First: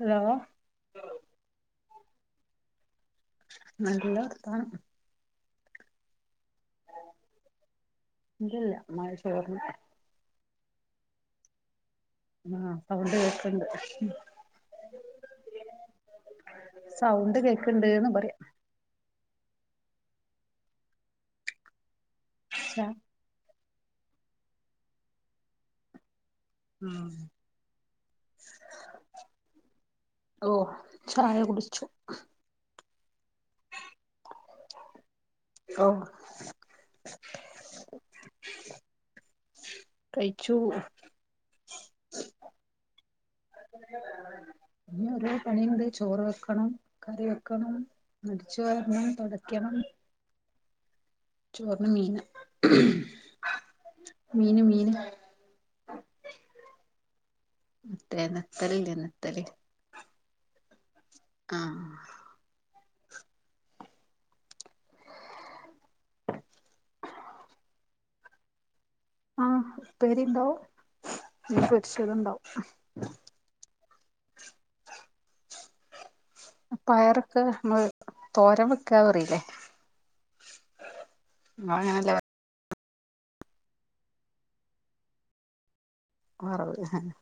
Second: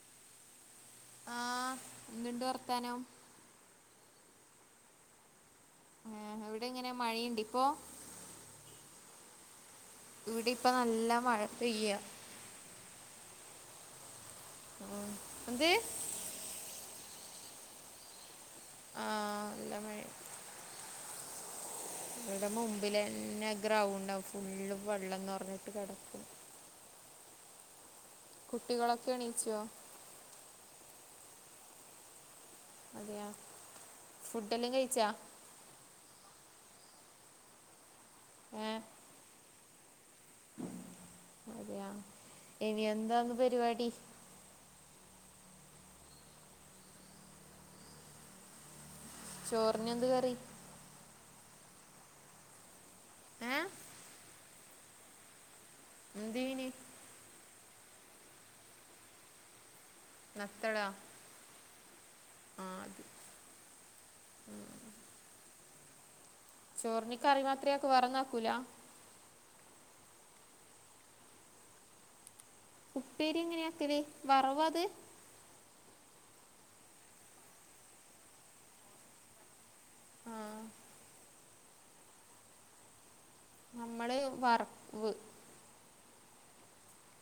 Hello ആഹ് എന്തുണ്ട് വർത്താനോം നല്ല വർത്താനം ഏഹ് ഇവിടെ ങ്ങനെ മഴയുണ്ട് ഇപ്പോ ഇല്ലല്ല മഴ ചോർന്ന് ഇവിടി ഇപ്പ നല്ല മഴ പെയ്യ ആഹ് സൗണ്ട് കേക്ക്ണ്ട് ഉം എന്ത് സൗണ്ട് കേക്ക്ണ്ട്ന്ന് പറയാ ആഹ് ല്ല മഴ ഇവിടെ ച്ചാ മുമ്പിലന്നെ ഗ്രൗണ്ട് ഫുള്ള് വെള്ളം നർഞ്ഞിട്ട് കെടക്ക ഉം കുട്ടികളൊക്കെ എണീച്ചോ ഓഹ് ചായ കുടിച്ചു അതെയാ ഫുഡെല്ലാം കഴിച്ചാ ഓഹ് ഏഹ് കഴിച്ചു അതെയാ ഇനി എന്താന്ന് പരിപാടി ഇനി ഒരോ പണിയുണ്ട് ചോറ് വെക്കണം, കറി വെക്കണം, അടിച്ചുവാരണം, തൊ ചോർനെന്ത് കറി ചോർന് മീന് ഏഹ് മീന് മീന് എന്ത്‌ മീന് മറ്റേ നത്തല് ല്ലേ നത്തല് നത്തളാ ആഹ് ആഹ് അത് ഉം ചോർന് കറി മാത്രയാക്ക വേറന്നാക്കൂല ആഹ് ഉപ്പേരിണ്ടാവും. മീൻ പൊര്ച്ചതുണ്ടാവും ഉപ്പേരി എങ്ങനെയാ ആക്കല് വറവാ അത് പയറൊക്കെ നമ്മ തോരൻ വെക്കാ പറില്ലേ ആഹ് ഇങ്ങളങ്ങനല്ലേ പ നമ്മള് വർവ് വർവ് അതെന്നെ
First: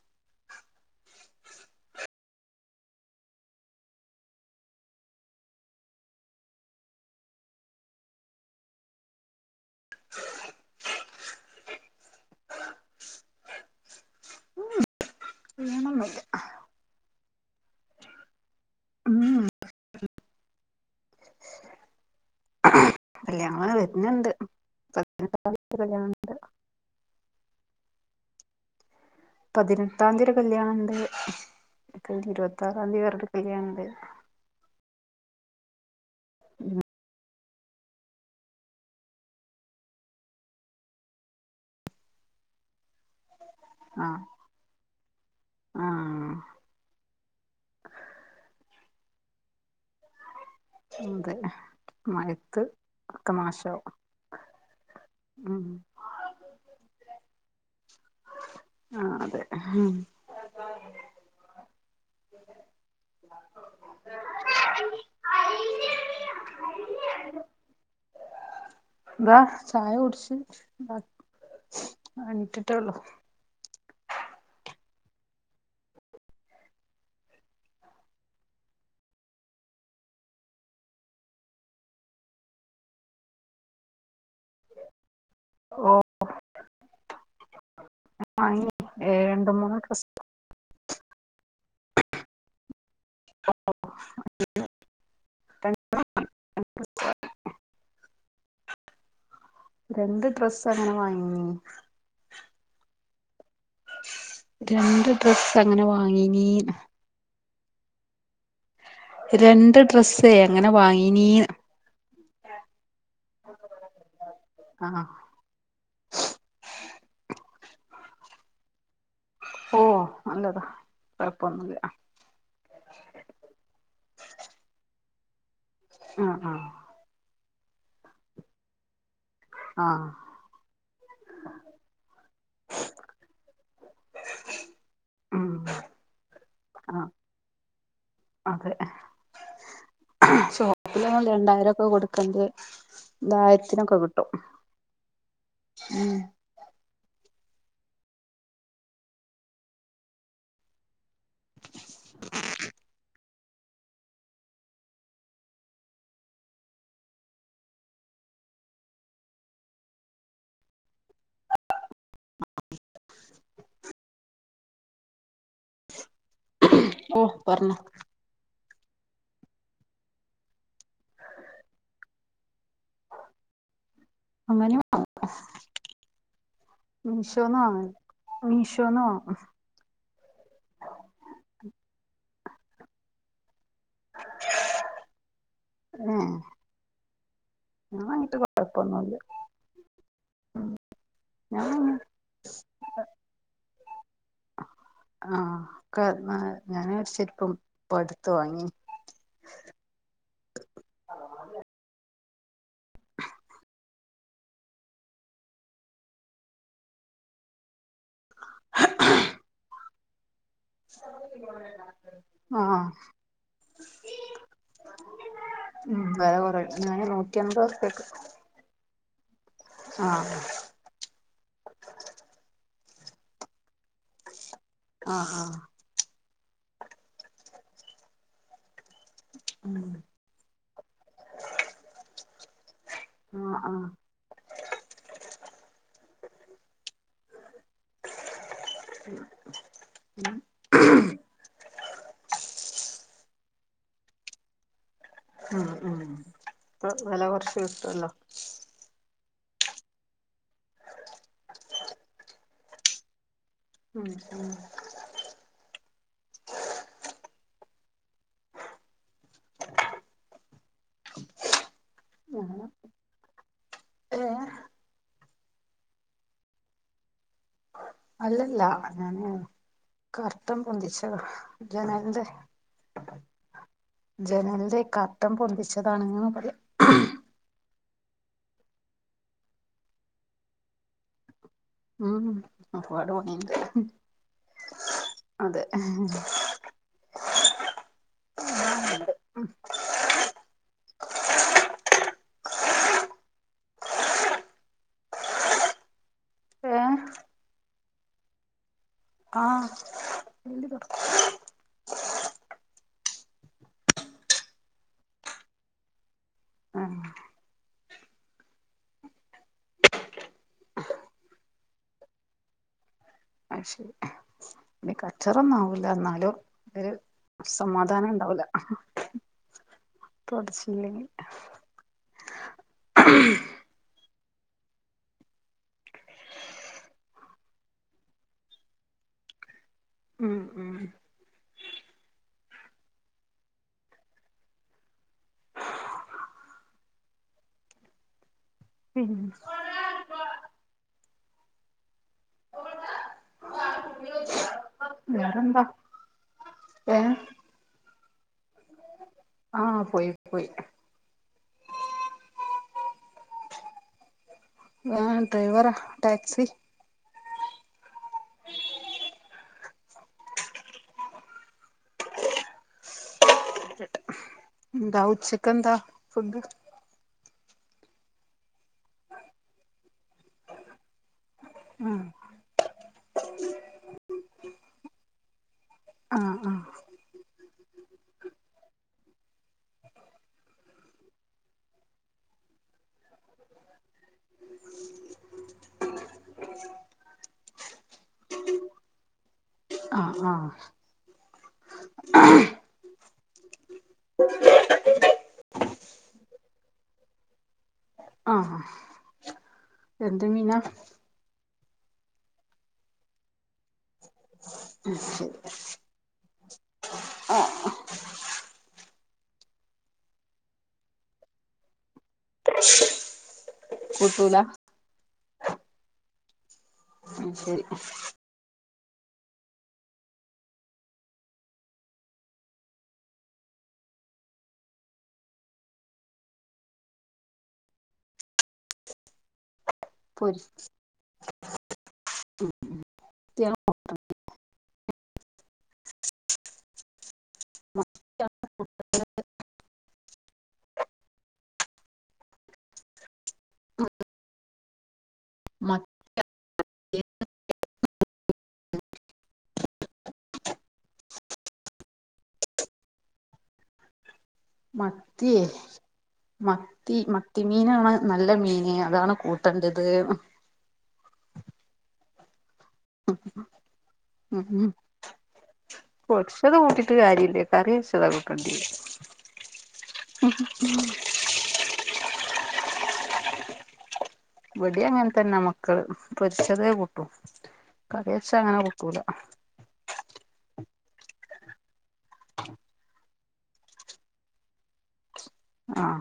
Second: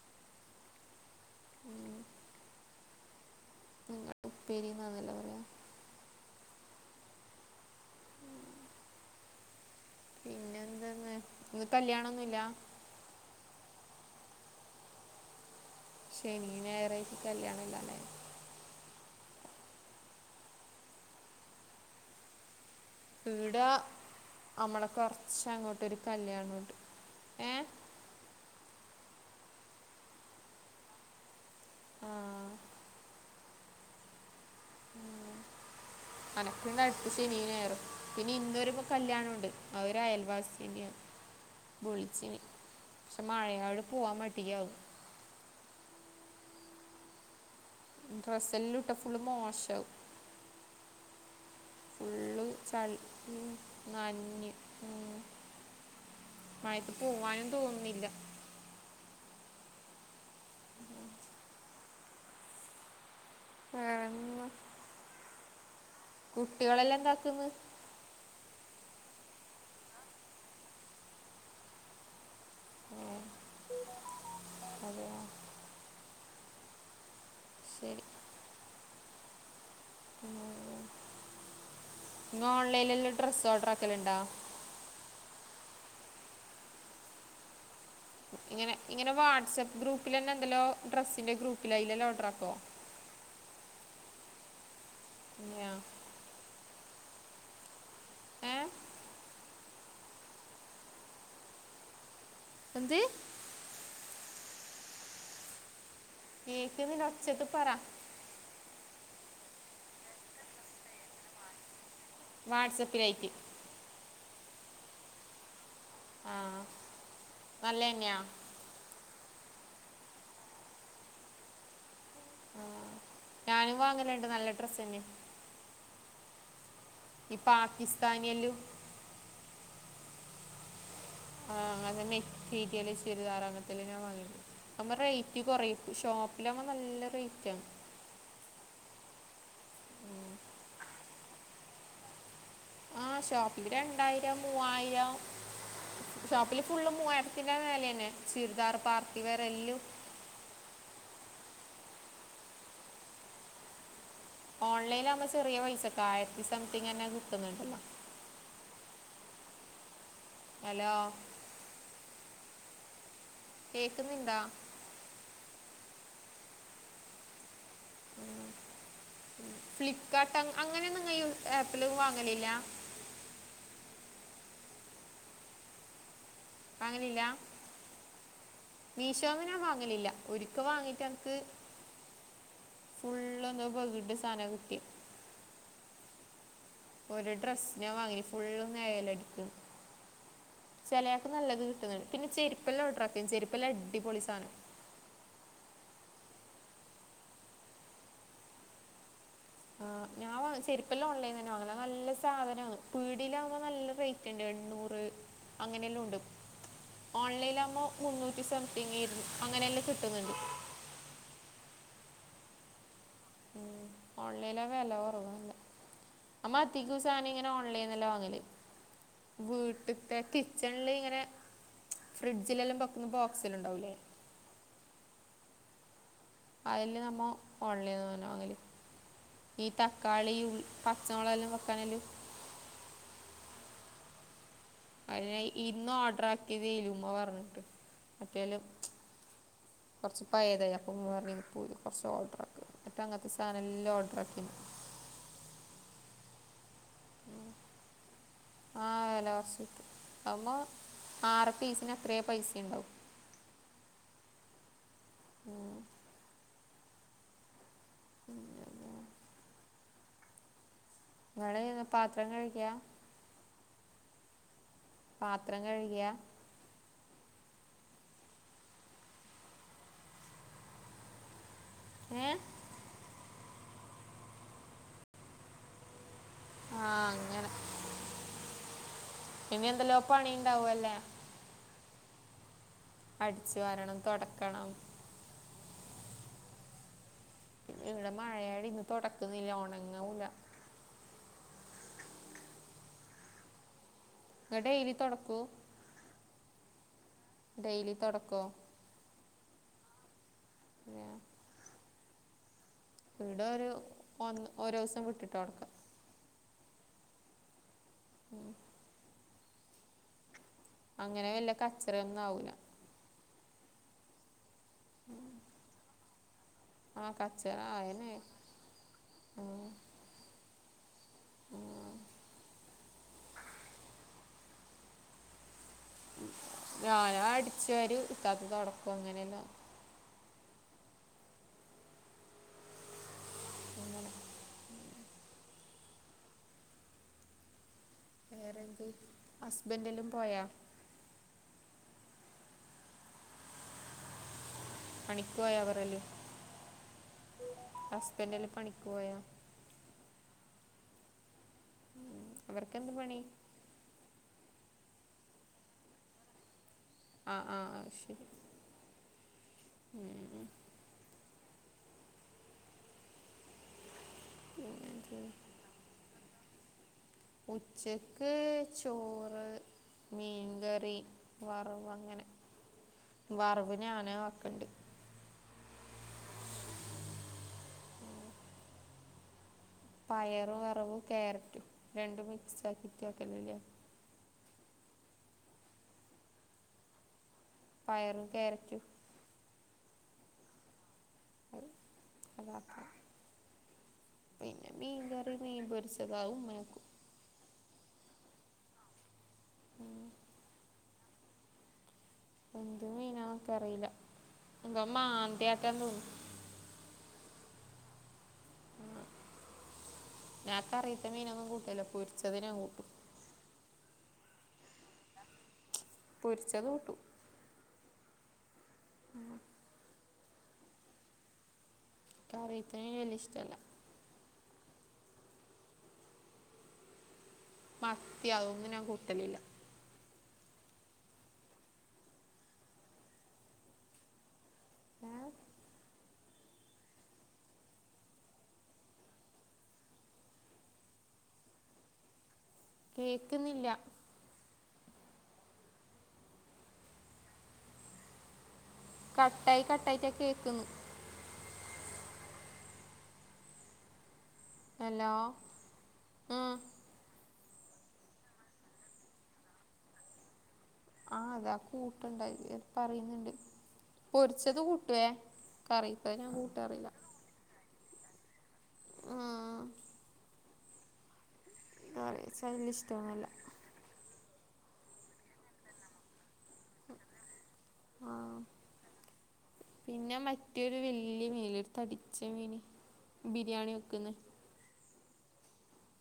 ഉം നിങ്ങ ഉപ്പേരിന്നാന്നല്ല പറയാ പിന്നെന്തെന്ന് ഇന്ന് കല്യാണന്നുല്ല അങ്ങനൊന്നുല്ല ശനി, ഞായർ ആയിട്ട് കല്യാണ ഇല്ലാല്ലേ ഉം കല്യാണം ഈടാ വരുന്നുണ്ട് അമ്മളെ കൊർച്ച് അങ്ങോട്ടൊരു കല്യാണം കല്യാണോണ്ട് ഏഹ് പതിനെട്ടാംതി ഒരു കല്യാണണ്ട്. അത് ആ കയിഞ്ഞ് ഇരുവത്തറാന്തി വേറൊരു കല്യാണണ്ട് അനക്ക്ണ്ട് അടുത്ത ശനിം ഞായറും പിന്നെ ഇന്നോരു കല്യാണംണ്ട് ആ ഒരു അയൽവാസിന്റെന്ന് ബുൾച്ചിനി. പക്ഷെ മഴയാട് പോവാൻ ആഹ് മടിയാ ആഹ് ഡ്രസ്സ് എല്ലാം ഇട്ട ഫുള്ള് മോശാവും 'ഉം തെ ഫുള്ള് ചൾ ഉം നഞ്ഞ് ഉം മയത്ത് പോവാനും തോന്നിണ്ല്ല ആഹ് അതെ ഉം [inaudible] [unintelligible] കുട്ടികളെല്ലാം എന്താക്ക്ന്ന്? ഇതാ ചായ കുടിച്ച് ഇതാക്ക്ന്ന് എണീറ്റിട്ടേ ഒള്ളു. ഓ, അതെയോ ശരി. [unintelligible] ഇങ്ങ ഓൺലൈനിലല്ലോ ഡ്രസ്സ് ഓഡറാക്കല്ണ്ടോ? ഓഹ് ഇങ്ങനെ ഇങ്ങനെ മൂന്ന് വാട്സആപ്പ് ഡ്രസ് ഗ്രൂപ്പിലന്നെ ഇണ്ടലോ ഡ്രസ്സിന്റെ ഗ്രൂപ്പിലയില്ലെല്ലോ ഓഡ്രാക്കൊ? ഓഡ്രാക്കും [inaudible] [unintelligible] [inaudible] ഏഹ്? രണ്ട് ഡ്രസ്സ് അങ്ങനെ വാങ്ങീനി എന്ത്? രണ്ട് ഡ്രസ്സ് അങ്ങനെ വാങ്ങീനീന്ന് കേൾക്കുന്നില്ല ഒച്ചത്ത് പറ രണ്ട് ഡ്രസ്സെ അങ്ങനെ വാങ്ങീനീന്ന് വാട്സപ്പിലായിറ്റ് ആഹ് ആഹ് നല്ലെന്യ? ഓഹ് നല്ലതാ കൊഴപ്പൊന്നുല്ല. ഉം ഞാനും വാങ്ങല്ണ്ട് നല്ല ഡ്രസ്സ്ന്നെ ആഹ് ആഹ് ഈ പാക്കിസ്ഥാനിയെല്ലും. ആഹ്. ആഹ് അങ്ങനെ തന്നെ [unintelligible] ചുരിദാർ അങ്ങൻത്തെല്ലാം ഞാൻ വാങ്ങിട്ട് അപ്പം റെയ്റ്റ് ഉം കൊറയും ഷോപ്പിലാവുമ്പം ആഹ് നല്ല റെയ്റ്റ അതെ. ഉം ഷോപ്പിലാവും രണ്ടായിരം ഒക്കെ കൊടുക്കെണ്ട്യെ ആഹ് ഷോപ്പില് രണ്ടായിരം മൂവായിരം ഷോപ്പില് ഫുള്ള് മൂവായിര ത്തിന്റെ മേലയന്നെ ചുരിദാർ പാർട്ടി വെയർ എല്ലും [inaudible] ഓൺലൈനിലാവുമ്പോ ചെറിയ പൈസക്ക ആയിരത്തി സംതിങ് തന്നെ കിട്ടുന്നുണ്ടല്ലോ? ഹലോ കേക്കുന്നിണ്ടാ? ഓഹ് പർഞ്ഞൊ ഉം ഫ്ലിപ്പ്കാർട്ട് അങ്ങ് അങ്ങനെയൊന്നും ഇങ്ങയി ആപ്പില് വാങ്ങലില്ല? അങ്ങനിം വാങ്ങും വാങ്ങലില്ല? മീഷോന്ന് വാങ്ങും മീശോന്ന് ഞാൻ വാങ്ങലില്ല ഒരി ക്കെ വാങ്ങിട്ട് എനക്ക് ഫുള്ള് എന്തോ പക്ട് സാന കിട്ട്യേ തന്നെ ഒരു ഡ്രസ്സ് ഞാൻ വങ്ങിയിനി ഫുള്ളും കൊഴപ്പൊന്നുല്ല നെഴലടിക്കും ചെലേപ്പം നല്ലത് ഞാൻ കിട്ടും വാങ്ങി ഇ പിന്നെ ചെരുപ്പല്ലാം ഓഡ്രാക്ക ചെരുപ്പെല്ലാം അടിപൊളി. സാനം ആഹ് ക്കെ ഞാന ചെരിപ്പ് ഇപ്പൊ അടുത്ത് വാങ്ങി. ആ ഞാൻ ചെരിപ്പല്ലാംഓൺലൈൻന്നനെ നല്ല സാധനണ് പീടിയിലാവുമ്പോ നല്ല റേ. റ്റണ്ട് എണ്ണൂർ അങ്ങനെയെലോം ഉണ്ട്‌ ഓൺലയ്ലാവുമ്പോ. മുന്നു സംതിങ് അങ്ങനെയെല്ലാം കിട്ടുന്നുണ്ട്. ആഹ്. ഉ ഓൺലൈന വെല കുറവാ നല്ലേ. ഉം വെല അമ്മ കൊറ അധികാേ ഞാന് നൂറ്റി സാനിങ്ങനെ അൻപത് ഉറുപ്യക്ക് ഓൺലൈന്നെല്ലാ വാങ്ങല് വീട്ട്ത്തെ ആഹ് കിച്ചൺലിങ്ങനെ ഫ്രിഡ്ജിലെല്ലാം ബെക്ക്ന്ന ബോക്സെല്ലിണ്ടാവൂല്ലേ അഹ് അഹ് അഎല്ല നമ്മൊ ഓൺലൈൻന്ന് തന്നാ വാങ്ങല് ഈ ഉം തക്കാളി ഉ പച്ചമൊളെല്ലോ വെക്കാനയ്ല് ആഹ് ആഹ് അത് ഞാ ഇന്ന് ഓർഡറാക്കിയതേലുമ്മ പറഞ്ഞിട്ട് മറ്റേലും കൊറച്ച് പയേതായ് ഉമ്മ പറഞ്ഞ് ഇത് പോയി കൊറച്ചൊഡറാക്ക് മറ്റങ്ങത്തെ സാനെല്ലാ ഓഡറാക്കിന് ഉം ഉം ഇപ്പ വെല കൊറച്ച് കിട്ടുവല്ലോ ആ വെല കൊറച്ച് കിട്ടും ആവുമ്പോ ആറ് പീസിന് അത്രയെ പൈസിണ്ടാവു ഉം ഉം ഉം പിന്നെന്നാ [unintelligible] പാത്രം അങ്ങനെ കഴിക്യ ഏഹ് പാത്രം കഴികയാ അല്ലല്ല ഞാന് കർട്ടൻ പൊന്തിച്ചതാ ഏ ജനൽന്റെ ജനൽന്റെ കർട്ടൻ പൊന്തിച്ചതാണെന്ന് പറയ ആ അങ്ങനെ ഇനിയെന്തെല്ലോ പണിണ്ടാവും അല്ലേ ആ ഒരുപാട് പണീണ്ട് അടിച്ചു വരണം തുടക്കണം അതെ ഹ് ഈട മഴയായൊടിന്ന് തൊടക്ക്ന്നില്ല ഉണങ്ങൂല നിങ്ങ ഡെയ്ലി തൊടക്കു പേ ഡെയിലി തൊടക്കോ ആഹ് ഡെയ്ലി തൊടക്കും പിന്നെ ഈടാരു ഒന്ന് ഒരോസം വിട്ടിട്ട തൊടക്കാ ആ ഹ് ഉം അങ്ങനെ വെല്യ കച്ചറയൊന്നും ആവൂല്ല അയ് ശെരി ഇന്റെ കച്ചറൊന്നും ആഊല എന്നാലും ഒര് ആ കച്ചറ ആയനെ സമാധാനിണ്ടാവൂല തൊടച്ചില്ലെങ്കി [unintelligible] ആഹ് ഞാനാടിച്ച് വാരി ഇത്താത്ത തൊടക്കൊങ്ങനെയെല്ലാ ഉം ഉം [inaudible] വേറെന്ത് പിന്നെ ഹസ്ബന്റെല്ലും പോയാ പണിക്ക് പോയാ വേറെന്താ അവറെല്ലു ഏ ഹസ്ബന്റെല്ലൊ പണിക്ക് പോയ ആഹ് പോയി പോയി ഉം അവർക്കെന്ത് പണി ആഹ് ഡ്രൈവറാ ടാക്സി ആഹ് ആഹ് അയ് ശെരി ഉം എന്താ ഇത് ഉച്ചക്കെന്താ ഫുഡ് ഉച്ചക്ക് ചോറ് മീൻകറി ആഹ് വറവങ്ങനെ വറവ് ഞാന ആക്കണ്ട് ആഹ് ആഹ് പയറ് വറവും ക്യാരറ്റും രണ്ടും മിക്സാക്കിട്ട് ആക്കലില്ലേ പയറും ക്യാരറ്റും അഹ് ആഹ് അത് അതാക്ക പിന്നെ മീൻകറി മീൻ പൊരിച്ചത് അതുമ്മ ആക്കും ആഹ് എന്ത് മീനാ എന്ത് മീനാന്ന് എനക്ക് അറിയില്ല എന്തോ മാന്തിയാറ്റാന്ന് തോന്നു ആഹ് ആഹ് ഞാൻ കറി വെച്ച മീനൊന്നും കൂട്ടൂല്ല പൊരിച്ചതിനാ കൂട്ടും കൂട്ടൂലാ പൊരിച്ചത് കൂട്ടും ഉം ശരി കറിവെക്കണെ വല്ല്യ ഇഷ്ടല്ല മത്തിയാ അതൊന്നും ഞാൻ കൂട്ടലില്ല. പൊരിച്ച് [unintelligible] [unintelligible] ഏഹ് മ കേക്ക്ന്നില്ല മ [inaudible] കട്ടായി കട്ടായ്ട്ടാ കേ‌ക്കിന്ന് ഹലോ മത്തിയേ മ ആ ത്തി മത്തി മീനാണ് നല്ല മീന് അതാണ് കൂട്ടണ്ടത് ആഹ് അതാ കൂട്ടണ്ടത് പറയുന്നിണ്ട് ഉം പൊരിച്ചത് ഉം കൂട്ടുവേ കറിയിപ്പ ഞാൻ കൂട്ടാറില്ല. കാര്യില്ല കറിവെച്ചതാ കൂട്ടണ്ട്യേ ആഹ് [unintelligible] വല്ല്യ ഇഷ്ടൊന്നു അല്ല ഇവടേം അങ്ങനെ തന്ന മക്കള് പൊരിച്ചതേ കൂട്ടൂ കറി വെച്ചാ അങ്ങനെ കൂട്ടൂല പിന്നെ മറ്റൊരു വലിയ മീനില്ലെ ഒര് തടിച്ച മീന് ബിരിയാണി വെക്കുന്ന ആഹ്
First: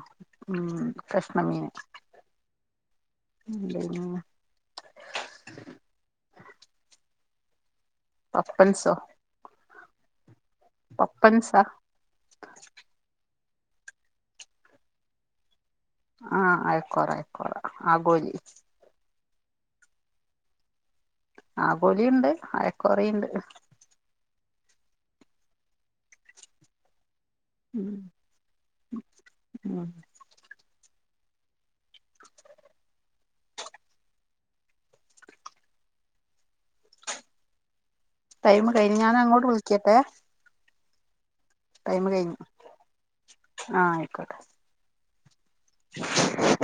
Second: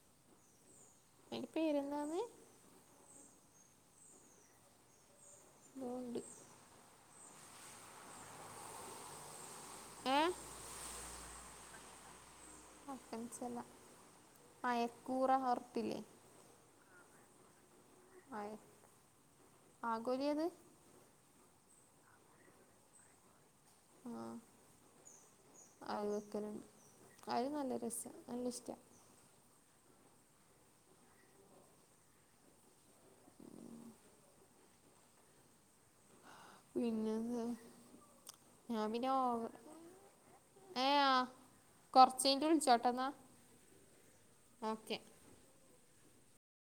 ഉം കഷ്ണം അയിന്റെ മീന് [inaudible] പേരെന്താന്ന് [unintelligible] പപ്പൻസൊ ഏഹ് പപ്പൻസാ പപ്പൻസല്ല അയക്കൂറ [unintelligible] ആഹ് അയക്കൂറ അയക്കൂറ ആഗോലി ആഗോലിയ അത് ആഗോലി ഇണ്ട് അയക്കൂറെം ഇണ്ട് ആഹ് ആഗോക്കല് അത് നല്ല രസാ നല്ല ഇഷ്ടാ ആഹ് പിന്നെന്താ ടൈം കഴിഞ്ഞ് ഞാന് അങ്ങോട്ട് വിളിക്കട്ടെ ഏഹ് ആഹ് ടൈം കഴിഞ്ഞു ആഹ് അയിക്കോട്ടെ ഓക്കെ [inaudible]